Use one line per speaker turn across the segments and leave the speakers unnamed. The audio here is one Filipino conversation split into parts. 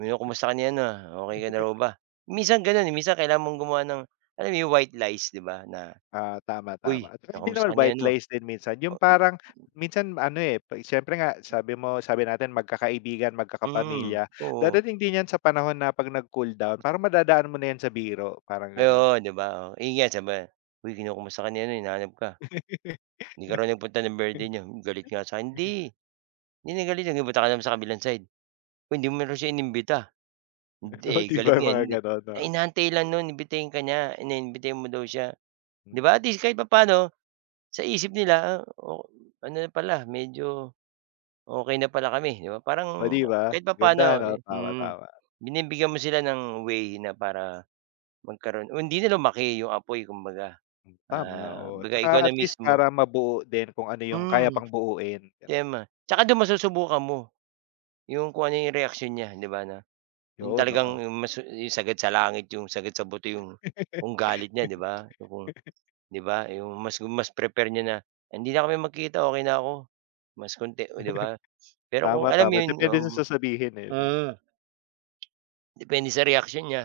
"Ayun, kumusta ka niyan, na? Okey ka na raw ba?" Minsan ganun, eh, minsan kailangan mong gumawa ng alam mo 'yong white lies, 'di ba, na,
Ah, tama
"Hoy,
tama. At saka hindi naman
kinakamusta ka ni
white
ano."
lies din minsan
Oh,
yung
u
parang minsan ano, eh, siyempre nga
Hmm.
sabi mo sabi natin magkakaibigan,
Hmm,
magkakapamilya.
oo.
Dadating din yan sa panahon na pag nag-cool down parang madadaan mo na yan sa biro, parang ganon.
Oh, 'di ba? Oo. Iyan saba "Huy, kinakamusta ka ni ano, hinahanap ka. Di ka raw nagpunta ng birthday niya. Hmm, galit nga sa'kin. Hindi, hindi na galit yun. Nagpunta ka naman sa kabilang side. Huy, hindi mo raw siya inimbita.
Oh,
Hindi
'di
galit
ba,
nga
mga
hindi.
ganon,
Eh,
no?
inaantay lang no'n imbitahin ka niya, na imbitahin mo daw siya." Di
Hmm.
ba, at least kahit papaano sa isip nila, eh, oh, hmm, ano rin pala medyo okey na pala kami, 'di ba?
Oh,
Parang
'di ba,
kahit
ganda
papaano,
ano,
eh
tama
hmm.
tama.
Binibigyan mo sila ng way na para magkaroon o hindi na lumaki 'yong apoy kumbaga.
Hmm, tama,
Ah,
oo,
baga ikaw
tsaka
na
at least
mismo
para mabuo din kung ano yung kaya
Hmm.
pang buuin, ganon.
Tama. Tsaka dun masusubukan mo 'yong kung ano 'yong reaksyon niya, 'di ba, 'no? 'Yong
Yun,
talagang
oo.
'yong masu 'yong sagad sa langit, 'yong sagad sa buto 'yong kung galit niya, 'di ba? O, kung di ba, 'yong mas gu mas prefer niya na, "Hindi na kami magkita, okey na ako." Mas konti, oh, 'di ba? Pero kung
Tama,
alam mo
tama
'yon, oo,
depende sa
mm.
sasabihin, eh, 'no?
Hmm. Depende sa reaksyon niya.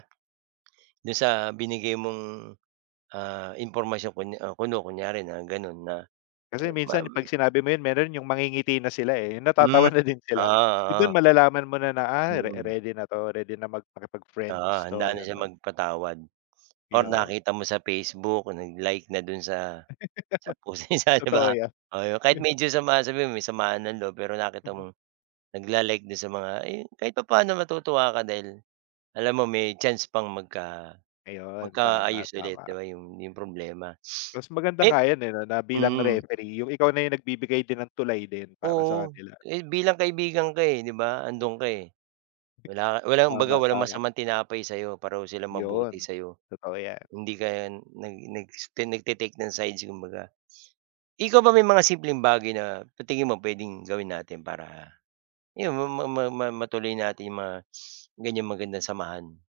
Do'n sa binigay mong, ah, impormasyon kunya o kuno kunyari na gano'n na,
Kasi
eh,
minsan
maw
'pag sinabi mo yun, meron yung mangingiti na sila, eh. Yung
Hmm,
natatawa na din
oo,
sila. Yun, dun
oo.
malalaman mo na na, ay re
Mm.
ready na 'to, ready na mag
Oo,
makipag-friends 'to,
handa na siya
ganon.
magpatawad or
Yun.
nakita mo sa Facebook, nag-like na do'n sa sa post niya sa 'di
Totoo
ba?
yan.
Oo, yung kahit medyo sama sabihin mo may samaan ng loob. Pero nakita
Mhm.
mong nagla-like do'n sa mga, eh yun, kahit papaano matutuwa ka dahil alam mo may chance pang magka
Ayun, tama,
magkaayos ulit, 'di
tama.
ba, 'yong, 'yong problema.
Mas maganda
Mem
nga yan, eh, na na bilang
mm.
referee yung ikaw na yung nagbibigay din ng tulay din para sa
Oo.
kanila.
Eh, bilang kaibigan ka, eh, 'di ba? 'Andoon ka, eh.
Heh.
Wala ka walang baga
Tama,
walang
tama.
masamang tinapay sa'yo pareho sila mabuti
Yun,
sa'yo.
totoo yan.
Hindi ka nag nag s tine nagta-take ng sides kumbaga. Ikaw ba may mga simpleng bagay na sa tingin mo puwedeng gawin natin para 'yon ma ma ma matuloy natin 'yong mga ganyang magandang samahan?